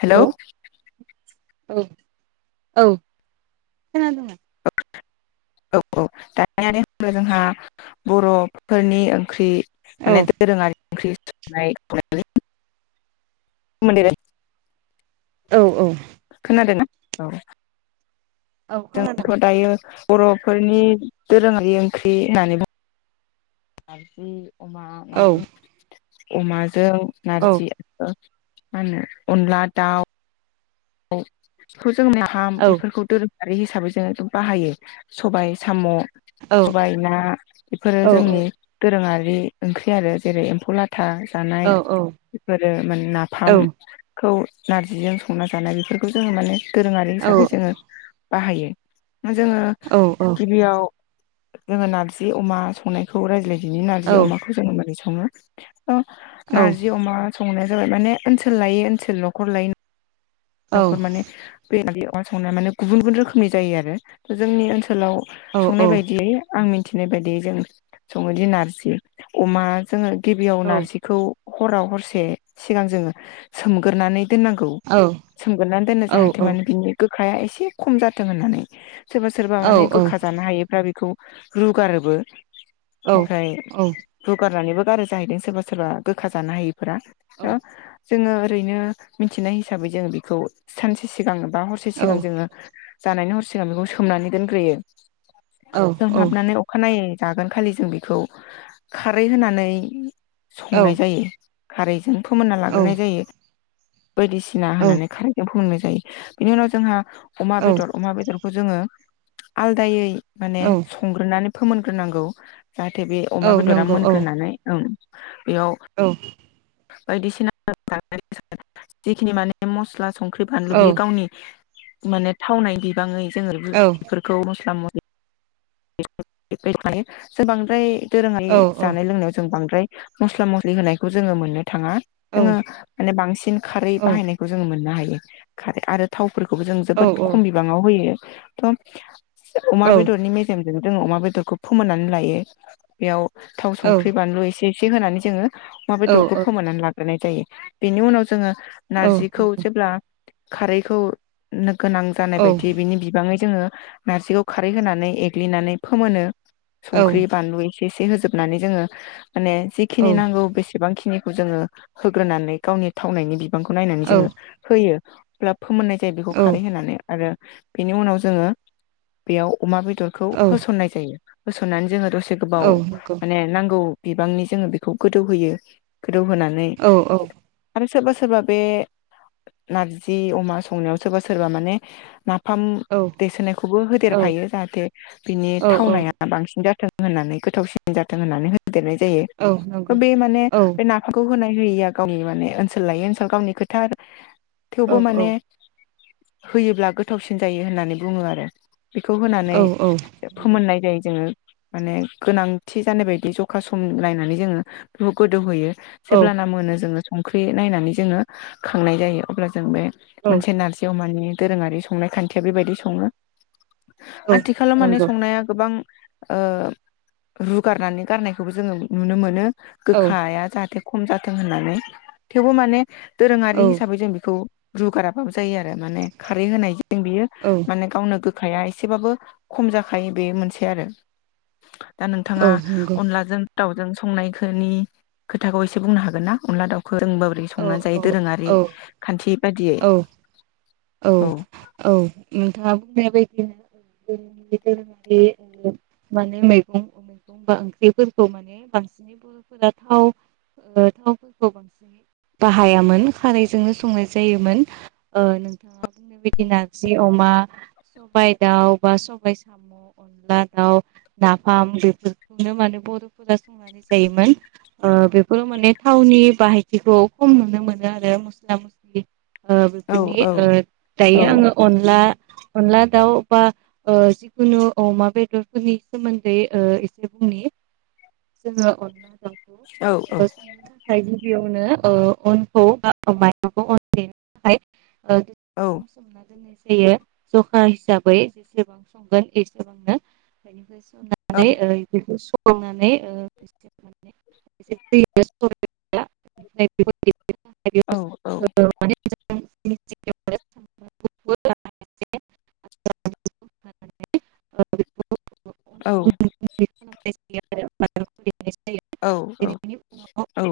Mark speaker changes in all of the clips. Speaker 1: Hello.
Speaker 2: औ औ। खोनादोंना?
Speaker 1: औ औ दानियानो जोंहा बर'फोरनि ओंख्रि
Speaker 2: औ
Speaker 1: माने दोरङार ओंख्रि स'नाय मोनदेरो
Speaker 2: औ औ।
Speaker 1: खोनादोना औ।
Speaker 2: औ खोनादों।
Speaker 1: जोंथ' दायो बर'फोरनि दोरोङारि ओंख्रि होननानै बुं नारजि अ'मा
Speaker 2: औ
Speaker 1: नारजिं अ'मा जों
Speaker 2: औ
Speaker 1: नारजि ओ मानो अनला दाउ औ सुस जोंनिया हाम
Speaker 2: औ
Speaker 1: बेफोरखौ दोरो खारि हिसाबै जोङो बाहायो सबाय साम' सबाय ना बेफोरो
Speaker 2: औ
Speaker 1: जोंनि दोरोङार ए ओंख्रि आरो जेरै एम्फौ लाद था जानाय
Speaker 2: औ
Speaker 1: बेफोरो मान
Speaker 2: औ
Speaker 1: नाफामखौ नारजिजों संनाज दाना बेफोरखौ जोङो माने दोरोङारि हिसाबै जोङो बाहायो ना जोङो
Speaker 2: औ औ
Speaker 1: गिबियाव जोङो नारजि अमा संनायखौ रायज्लाय बिनि नारजि अमाखौ जो मोरै संयो ओ नारजि अ'मा संनो ओ माने ओनसोल लाय ओनसोल नखर लायायो न'खर
Speaker 2: औ
Speaker 1: माने [unintelligible] अमा संनाय माने गुबुन गुबुन रोखनिायो आरो जोंनि ओसो सोलाव संनाय बायदियै आं मि मिथिनाय बायदि जों सङोदि नारजि अमा जोङो गिबियाव नारजिखौ हराव हरसे सिगां जोङो सोमगोरानै दोनांगौ
Speaker 2: औ
Speaker 1: सोमगोरनानै दोनो जाहाथे माने बिनि गो खाया एसे खम जाथों होन्नानै सोरबा सोरबा माने गोखा जानो हायोफ्रा बेखौ रुगारोबो ओमफ्राय रुगारनानैबो बारा जाहैदों सोरबा सोरबा गोखा जानो हाय फरा ओ जोङो ओरैनो मिथिनाय हिसाबै जों बेखौ सानसे सिगां बा हरसे सिगां जोङो जानायनि हर सिगां बेखौ सोमनानै दोनग्रोयो। सोमहाबनानै अखानायै जागोन खालि जों बेखौ खारै होनानै संनाय जायो। खारैजों फोमोनना लाग्रोनाय जायो [unintelligible] [unintelligible] होनानै खारखौ फोमोनाय जायो बिनि उनाव जोंहा
Speaker 2: औ
Speaker 1: अमाबेदर अमााबदर खौ जोङो आलदायै
Speaker 2: औ
Speaker 1: माने संग्रोनानै फोमोनग्रोनांगौ जाहाथे बे
Speaker 2: औ
Speaker 1: अमा बेदरा
Speaker 2: नंगौ औ
Speaker 1: मोनग्रोनानै ओं बेयाव
Speaker 2: औ
Speaker 1: बायदिसिना [unintelligible] जिखिनि माने मस्ला सं ख्रि बानलु
Speaker 2: औ
Speaker 1: बि गावनि माने थावनाय गोबाङै
Speaker 2: औ
Speaker 1: जोङोफोरखौ मस्ला मस्लि [unintelligible] बांद्राय दोरोङारि
Speaker 2: औ
Speaker 1: जानाय लोंनायाव जों बांद्राय मस्ला मस्लि होनायखौ जोङो मोनो थाङा
Speaker 2: औ
Speaker 1: जोङो माने बांसिन खारै बाहायनायखौ जोङो मोननो हायो। खारै आरो थाव फोरखौबो जों जोबोद खम बिबाङाव होयो थ अमा बेदर'नि मेजेम जोङो अमा बेदरखौ फोमोननानै लायो बेयाव थाव संख्रि बानलु एसे एसे होनानै जोङो अमा बेदर फोमोननानै लाग्रोनाय जायो बेनि उनाव जोङो नारजिखौ जेब्ला खारैखौ नो गोनां जानाय
Speaker 2: औ
Speaker 1: बायदि बिनि बिबाङै जोङो नारजिखौ खारै होनानै एग्लिनानै फोमोनो
Speaker 2: औ
Speaker 1: संख्रि बानलुनि एसे एसे होजोबनानै जोङो माने
Speaker 2: औ
Speaker 1: जिखिनि नांगौ बेसेबांखि जोङो होग्रोनानै गावनि थावनायनि बि बिबांखौ नायनानै
Speaker 2: औ
Speaker 1: जोङो होयो [inaudible] फोमोननाय जायो बेखौ
Speaker 2: औ
Speaker 1: खारै होनानै आरो बेनि उनाव जोङो बेयाव अमा बेदरखौ
Speaker 2: औ
Speaker 1: होसननाय जायो। होसननानै जोङो द से गोबाव
Speaker 2: औ नंगौ
Speaker 1: माने नांगौ बिबांनि जोङो बेखौ गोदौ होयो। रौ होनानै
Speaker 2: औ औ
Speaker 1: सोरबा सोरबा बे नारजि अमा संनायाव सोरबा सोरबा माने ना फाम
Speaker 2: औ
Speaker 1: दैसोनायखौबो
Speaker 2: औ
Speaker 1: होदेरफायो जाहाथे बिनि
Speaker 2: औ
Speaker 1: थावनाया बांसिन जाथों होननानै गोथावसिन जाथों होननानै होदेरनाय
Speaker 2: औ
Speaker 1: जायो
Speaker 2: नंगौ
Speaker 1: बे माने
Speaker 2: औ
Speaker 1: खौ होनाय होयिया गावनि माने ओनसोल लायै ओनसोल गावनि खोथा
Speaker 2: औ
Speaker 1: थेवबो
Speaker 2: औ
Speaker 1: माने होयोब्ला गोथावसिन जायो होननानै बुङो आरो। बेखौ होनानै
Speaker 2: औ नंगौ
Speaker 1: फोमोननाय जायो जोङो। माने गोनांथि जानाय बायदि जखा सम नायनानै जोङो बेखौ गोदौहोयो।
Speaker 2: औ
Speaker 1: जेब्लाना मोनो जोङो संख्रि नायनानै जोङो खांनाय जायो अब्ला जों बे
Speaker 2: औ
Speaker 1: मोनसे नारजि अमानि दोरोङारि संनाय खान्थिया बेबायदि सङो
Speaker 2: औ
Speaker 1: आथिखालाव माने
Speaker 2: नंगौ
Speaker 1: संनाया गोबां ओ रुगारनानै गारनायखौबो जोङो नुनो मोनो
Speaker 2: औ
Speaker 1: गोखाया जाहाथे खम जाथों होननानै थेवबो माने दोरोङारि
Speaker 2: औ
Speaker 1: हिसाबै जों बेखौ रुगाराबाबो जायो आरो माने खारै होनाय जों बियो
Speaker 2: औ औ
Speaker 1: माने गावनो गो खाया एसेबो खम जाखायो बे मोनसे आरो दा
Speaker 2: नंगौ
Speaker 1: नोंथाङा
Speaker 2: औ
Speaker 1: अनलाजों दाउजों संनायखौनि खोथाखौ एसे बुंनो हागोन ना अनला दाउ फोरोंबा बोरै संनानै जायो
Speaker 2: औ
Speaker 1: दोरोङारि
Speaker 2: औ
Speaker 1: खान्थि बादियै
Speaker 2: औ औ औ [unintelligible] जायोमोन ओ नोंथाङा बुंनो बायदि नारजि अमा सबाइ दाउ बा सबाइ साम' अनला दाउ नाफाम बेफोरखौनो माने बर'फोरा संनानै जायोमोन ओ बेफोराव माने थावनि बाहायथिखौ खम नुनो मोनो आरो मस्ला [unintelligible] ओ
Speaker 1: औ
Speaker 2: बेफोरनि
Speaker 1: औ
Speaker 2: ओ
Speaker 1: औ
Speaker 2: दायो आङो अनला अनला दाउ बा ओ जिखुनु अमा बेदरफोरनि सोमोन्दै एसे बुंनि जोङो अनला
Speaker 1: औ औ
Speaker 2: [unintelligible] बेयावनो ओ अनखौ बाइ [unintelligible] [unintelligible]
Speaker 1: औ
Speaker 2: सोमना दोन्नाय जायो जायो जखा हिसाबै जेसेबां संगोन एसेबांनो बेनिफ्राय
Speaker 1: औ
Speaker 2: होननानै
Speaker 1: औ
Speaker 2: [unintelligible] [unintelligible]
Speaker 1: औ
Speaker 2: औ माने [inaudible] [inaudible] [unintelligible]
Speaker 1: औ औ औ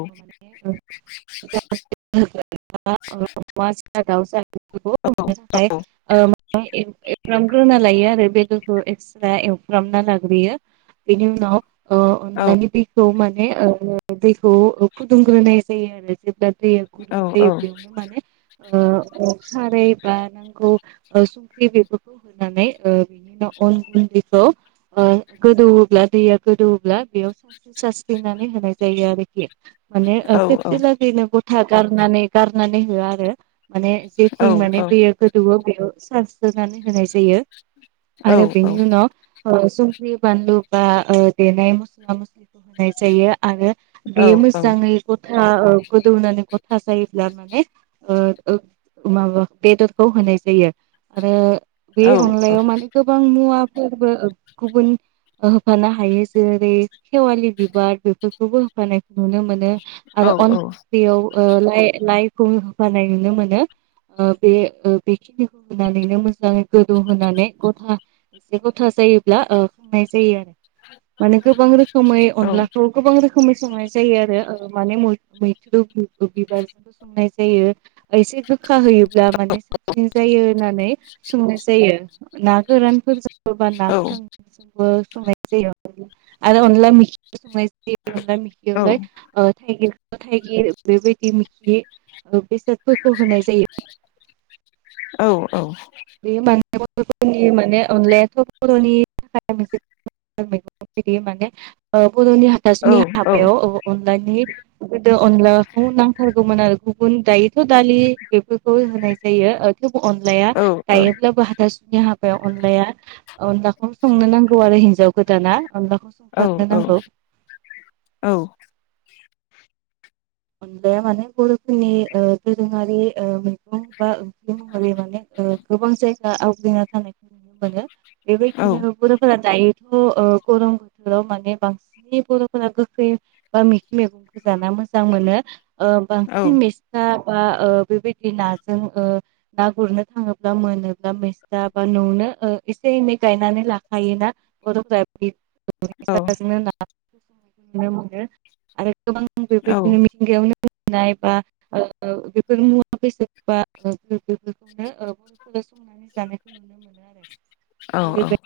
Speaker 2: [unintelligible] दावसा [unintelligible] एवग्रामग्रोना लायो आरो बेदरखौ एक्सट्रा एवफ्र्रामना लाग्रोयो बेनि उनाव अ अनलानि बेखौ माने दैखौ फुदुंग्रोनाय जायो आरो जेब्ला दैया
Speaker 1: औ
Speaker 2: गुदुं जायो बेयावनो माने अ खारै बा नांगौ संख्रि बेफोरखौ होनानै बिनि उनाव अन गुन्दैखौ गोदौवोब्ला दैया गोदौवोब्ला बेयाव सारस्रि सारस्रिनानै होनाय जायो आरोखि माने
Speaker 1: औ
Speaker 2: खेबसेलागैनो थागाम नानै गारनानै हो आरो माने जेथिं माने
Speaker 1: औ
Speaker 2: दैया गोदौओ बेयाव सारस्रोनानै होनाय जायो
Speaker 1: औ
Speaker 2: आरो
Speaker 1: औ
Speaker 2: बिनि
Speaker 1: औ औ
Speaker 2: उनाव ओ संख्रि बानलु बा ओ देनाय मस्ला मस्लिखौ होनाय जायो आरो बेयो
Speaker 1: औ
Speaker 2: मोजाङै गथा ह ओ गोदौनानै थास इ ला [unintelligible] माने माबा बेदरखौ होनाय जायो आरो बे अनलायाव माने गोबां मुवा फोरबो ओ गुबुन होफानो हायो जेरै खेवालि बिबार बेफोरखौबो होफानायखौ नुनो मोनो। आरो अन फावरि आव। ओह लाय-लायफ खौ होफानाय नुनो मोनो ओ बे ओ बेखिनिखौ होनानै मोजाङै गोदौ होनानै गथा एसे गथा जायोब्ला ओह खांनाय जायो आरो। माने गोबां रोखोमै अनलाखौ गोबां रोखो खोमै संनाय जायो आरो ओह माने मैथ-मैथुखौ। बिबारजोंबो संनाय जायो ओ एसे गोख खा होयोब्ला माने साबसिन जायो। होनानै संनाय जायो ना गोरानफोरजों सोरबा ना गोथां जों संङो। संनाय जायो आरो अनला मिखिबो संनाय जायो। बे अनला मिखियावलाय ओह थाइगिर ओ थाइगिर बेबायदि मिखि ओह बेसोद फोरखौ होनाय जायो।
Speaker 1: औ औ।
Speaker 2: बे मान [unintelligible] फोरनि माने अनलायाथ बरनि थाखाय मोनसे मैगं माने [unintelligible] बरनि हाथासुनि हाबायाव औ अन अनलानि गोदो अनलाखौ नांथारगौमोन आरो गुबुन दायोथ दालि बेफोरखौ होनाय जायो ओ। थेवबो अनलाया जायोब्लाबो हाथा सुनि हाबायाव अनलाया अनलाखौनो संनो नांगौ आरो हिन्जाव गोदाना। अनलाखौ संथारनो नांगौ। अनलाया माने बरफोरनि ओ दोरोङारि ओह मैगं बा ओ। [unintelligible] माने ओ। गोबां जायगा आवग्रिना थानायखौ नुनो मोनो। बेबायदिनो बरफोरा दायो फो ओह गरम बोथोराव माने बांसिनै बरफोरा गोखै बा मिखि मैगंखौ जाना मोजां मोजां मोनो। ओह बांसिन मिस्था। बा ओ बेबायदि नाजों ओ ना गुरनो थाङोब्ला मोनोब्ला मिस्था बा ननो ओ एसे एनै गायनानै लाखायोना बरफ्रा बिब [unintelligible] [unintelligible] मोनो आरो गोबां बेबाय जोंनि बेयावनो नाय बा बेफोर मुवा बेसाद बा बेफोरखौनो बर'फोरा संनानै जानायखौ नुनो मोनो आरो
Speaker 1: औ औ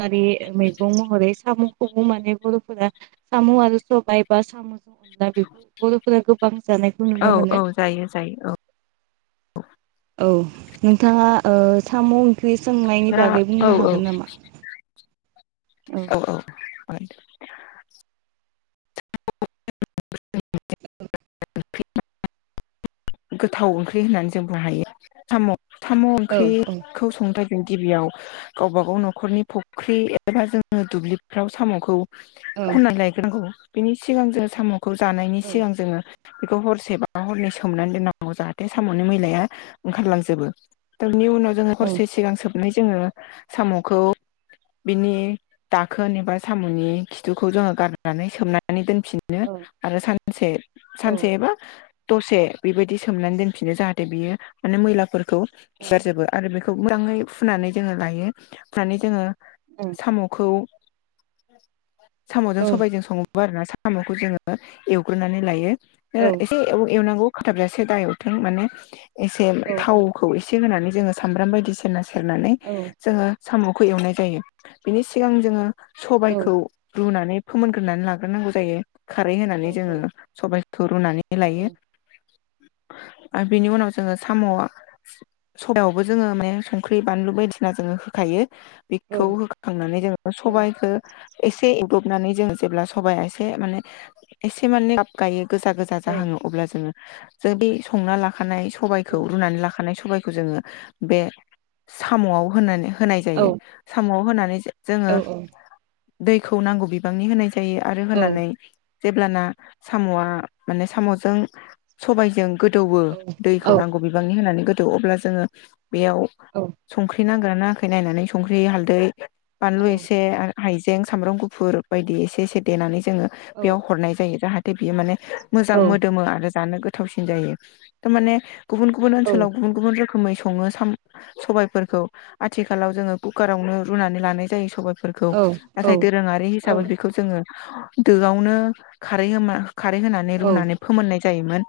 Speaker 2: कारि मैगं महरै साम'खौबो माने बर'फोरा साम' आरो सबाय बा सामो [unintelligible]
Speaker 1: औ औ जायो जायो औ
Speaker 2: औ नोंथाङा ओ साम' ख्रि सोंनायनि
Speaker 1: दा
Speaker 2: बागै
Speaker 1: औ
Speaker 2: बुंनो
Speaker 1: औ
Speaker 2: हागोन नामा?
Speaker 1: औ औ जागोन दे
Speaker 2: [unintelligible]
Speaker 1: [unintelligible] गोथाव ओंख्रि होननानै जों बुंनो हायो साम' थाम'
Speaker 2: औ औ
Speaker 1: ओंख्रिखौ संथ गिबियाव गावबा गाव न'खरनि फुख्रि एबा जोङो दुब्लिफ्राव साम'खौ
Speaker 2: औ
Speaker 1: खनना लायनांगौ बिनि सिगां जो साम' खौ जानायनि
Speaker 2: औ
Speaker 1: सिगां जोङो बेखौ हरसे बा हरनै सोमनानै दोननांगौ जाहाथे साम'नि मैलाया ओंखारलांजोबो बिनि उनाव जोङो हरसे सिगां सोबनाय जोङो साम'खौ बिनि दाखोन एबा साम'नि खिथुखौ जोङो गारनानै सोमना नानै दोनफिनो आरो सानसे
Speaker 2: औ
Speaker 1: सानसेबा दसे बेबायदि सोमनानै दोनफिनो जाहाथे बियो माने मैलाफोर खौ
Speaker 2: औ
Speaker 1: खिसार जोबो आरो बे खौ उदाङै फुनानै जोङो लायो फुनानै जोङो
Speaker 2: औ
Speaker 1: साम'खौ [inaudible]
Speaker 2: औ
Speaker 1: साम'जों सबायजों सङो आरोना साम'खौ जोङो एवग्रोनानै लायो ओ
Speaker 2: औ
Speaker 1: एसे एव-एवनांगौ खाथाबजासे दा एवथों माने एसे
Speaker 2: औ
Speaker 1: थावखौ एसे होनानै जोङो साम्राम बायदिेरना सेरनानै
Speaker 2: औ
Speaker 1: जोङो साम'खौ एवनाय जायो बिनि सिगां जोङो
Speaker 2: औ
Speaker 1: सबायखौ रुनानै फोमोनग्रोनानै लाग्रोनांगौ जायो खारै होनानै
Speaker 2: औ
Speaker 1: जोङो
Speaker 2: औ
Speaker 1: सबाय थरुनानै लायो आर बिनि उनाव जोङो साम' सायावबो जोङो माने संख्रि बानलु बायदिसिना जोङो होखायो
Speaker 2: औ
Speaker 1: बेखौ होखखांनानै जोङो सबाइखो एसे एदबनानै जों जेब्ला सबाया एसे माने एसे माने गाब गायो गोजा गोजा जाहाङो अब्ला जों जों बे संना लाखानाय सबायखौ रुनानै लाखानाय सम सबायखौ जोङो बे साम'आव होनानै होनाय जायो साम' होनानैसो
Speaker 2: औ
Speaker 1: जोङो दैखौ नांगौ बिबांनि होनाय जायो जायो आरो होनानै जेब्लाना साम'आ माने साम'जों सबायजों गोदौवो दैखौ नांगौ बिबांनि होनानै थ अब्ला जोङो बेयाव संख्रि नांगौ नांदोंना नाङाखै नायनानै संख्रि हालदै बानलु एसे आरो हाइजें सामब्राम गुफुर बायदि एसे एसे देनानै जोङो बेयाव हरनाय जायो जाहाथे दे बियो माने मोजां मोदोमो आर जानो गोथावसिन जायो था माने गुबुन गुबुन ओनसोलाव गुबुन गुबुन रो रोखोमै संङो साम सबायफोरखौ आथिखालाव जोंङो कुकारावनो रुनानै लानाय जायो सबाय फोरखौ नाथाय
Speaker 2: औ औ
Speaker 1: दोरोंङारि हिसाबै बेखौ जोंङो दोआवनो खारै होमा खारै होनानै रुनानै फोमोननाय जायोमोन।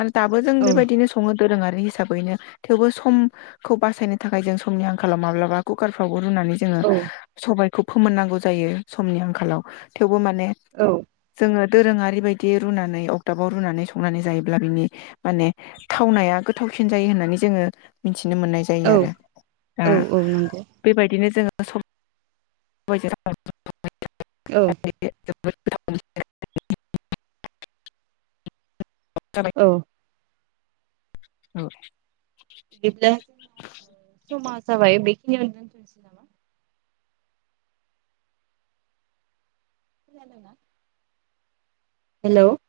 Speaker 1: आरो दाबो जों बेबायदिनो संङो दोरोंङारि हिसाबैनो थेवबो समखौ बासायनो थाखाय जों समनि आंखालाव माब्लाबा कुकारफ्राव रुनानै जोंङो सबाय खौ फोमोननांगौ जायो समनि आंखालाव थेवबो माने
Speaker 2: औ
Speaker 1: ङो दोरोंङारि बायदि रुनानै अदाबाव रुनानै सं संनानै जायोब्ला बिनि माने थावनाया गोथावसिन जायो होननानै जो मिथि नो मोननाय जायो आरो। आ
Speaker 2: नंगौ
Speaker 1: बेबायदिनो जोंङो
Speaker 2: औ
Speaker 1: [unintelligible] [unintelligible] [unintelligible] [unintelligible]
Speaker 2: औ
Speaker 1: औ
Speaker 2: दिब्ला समा जाबाय बेखिनियावनो दोनथ'नोसै खोनादोंना? हेलोव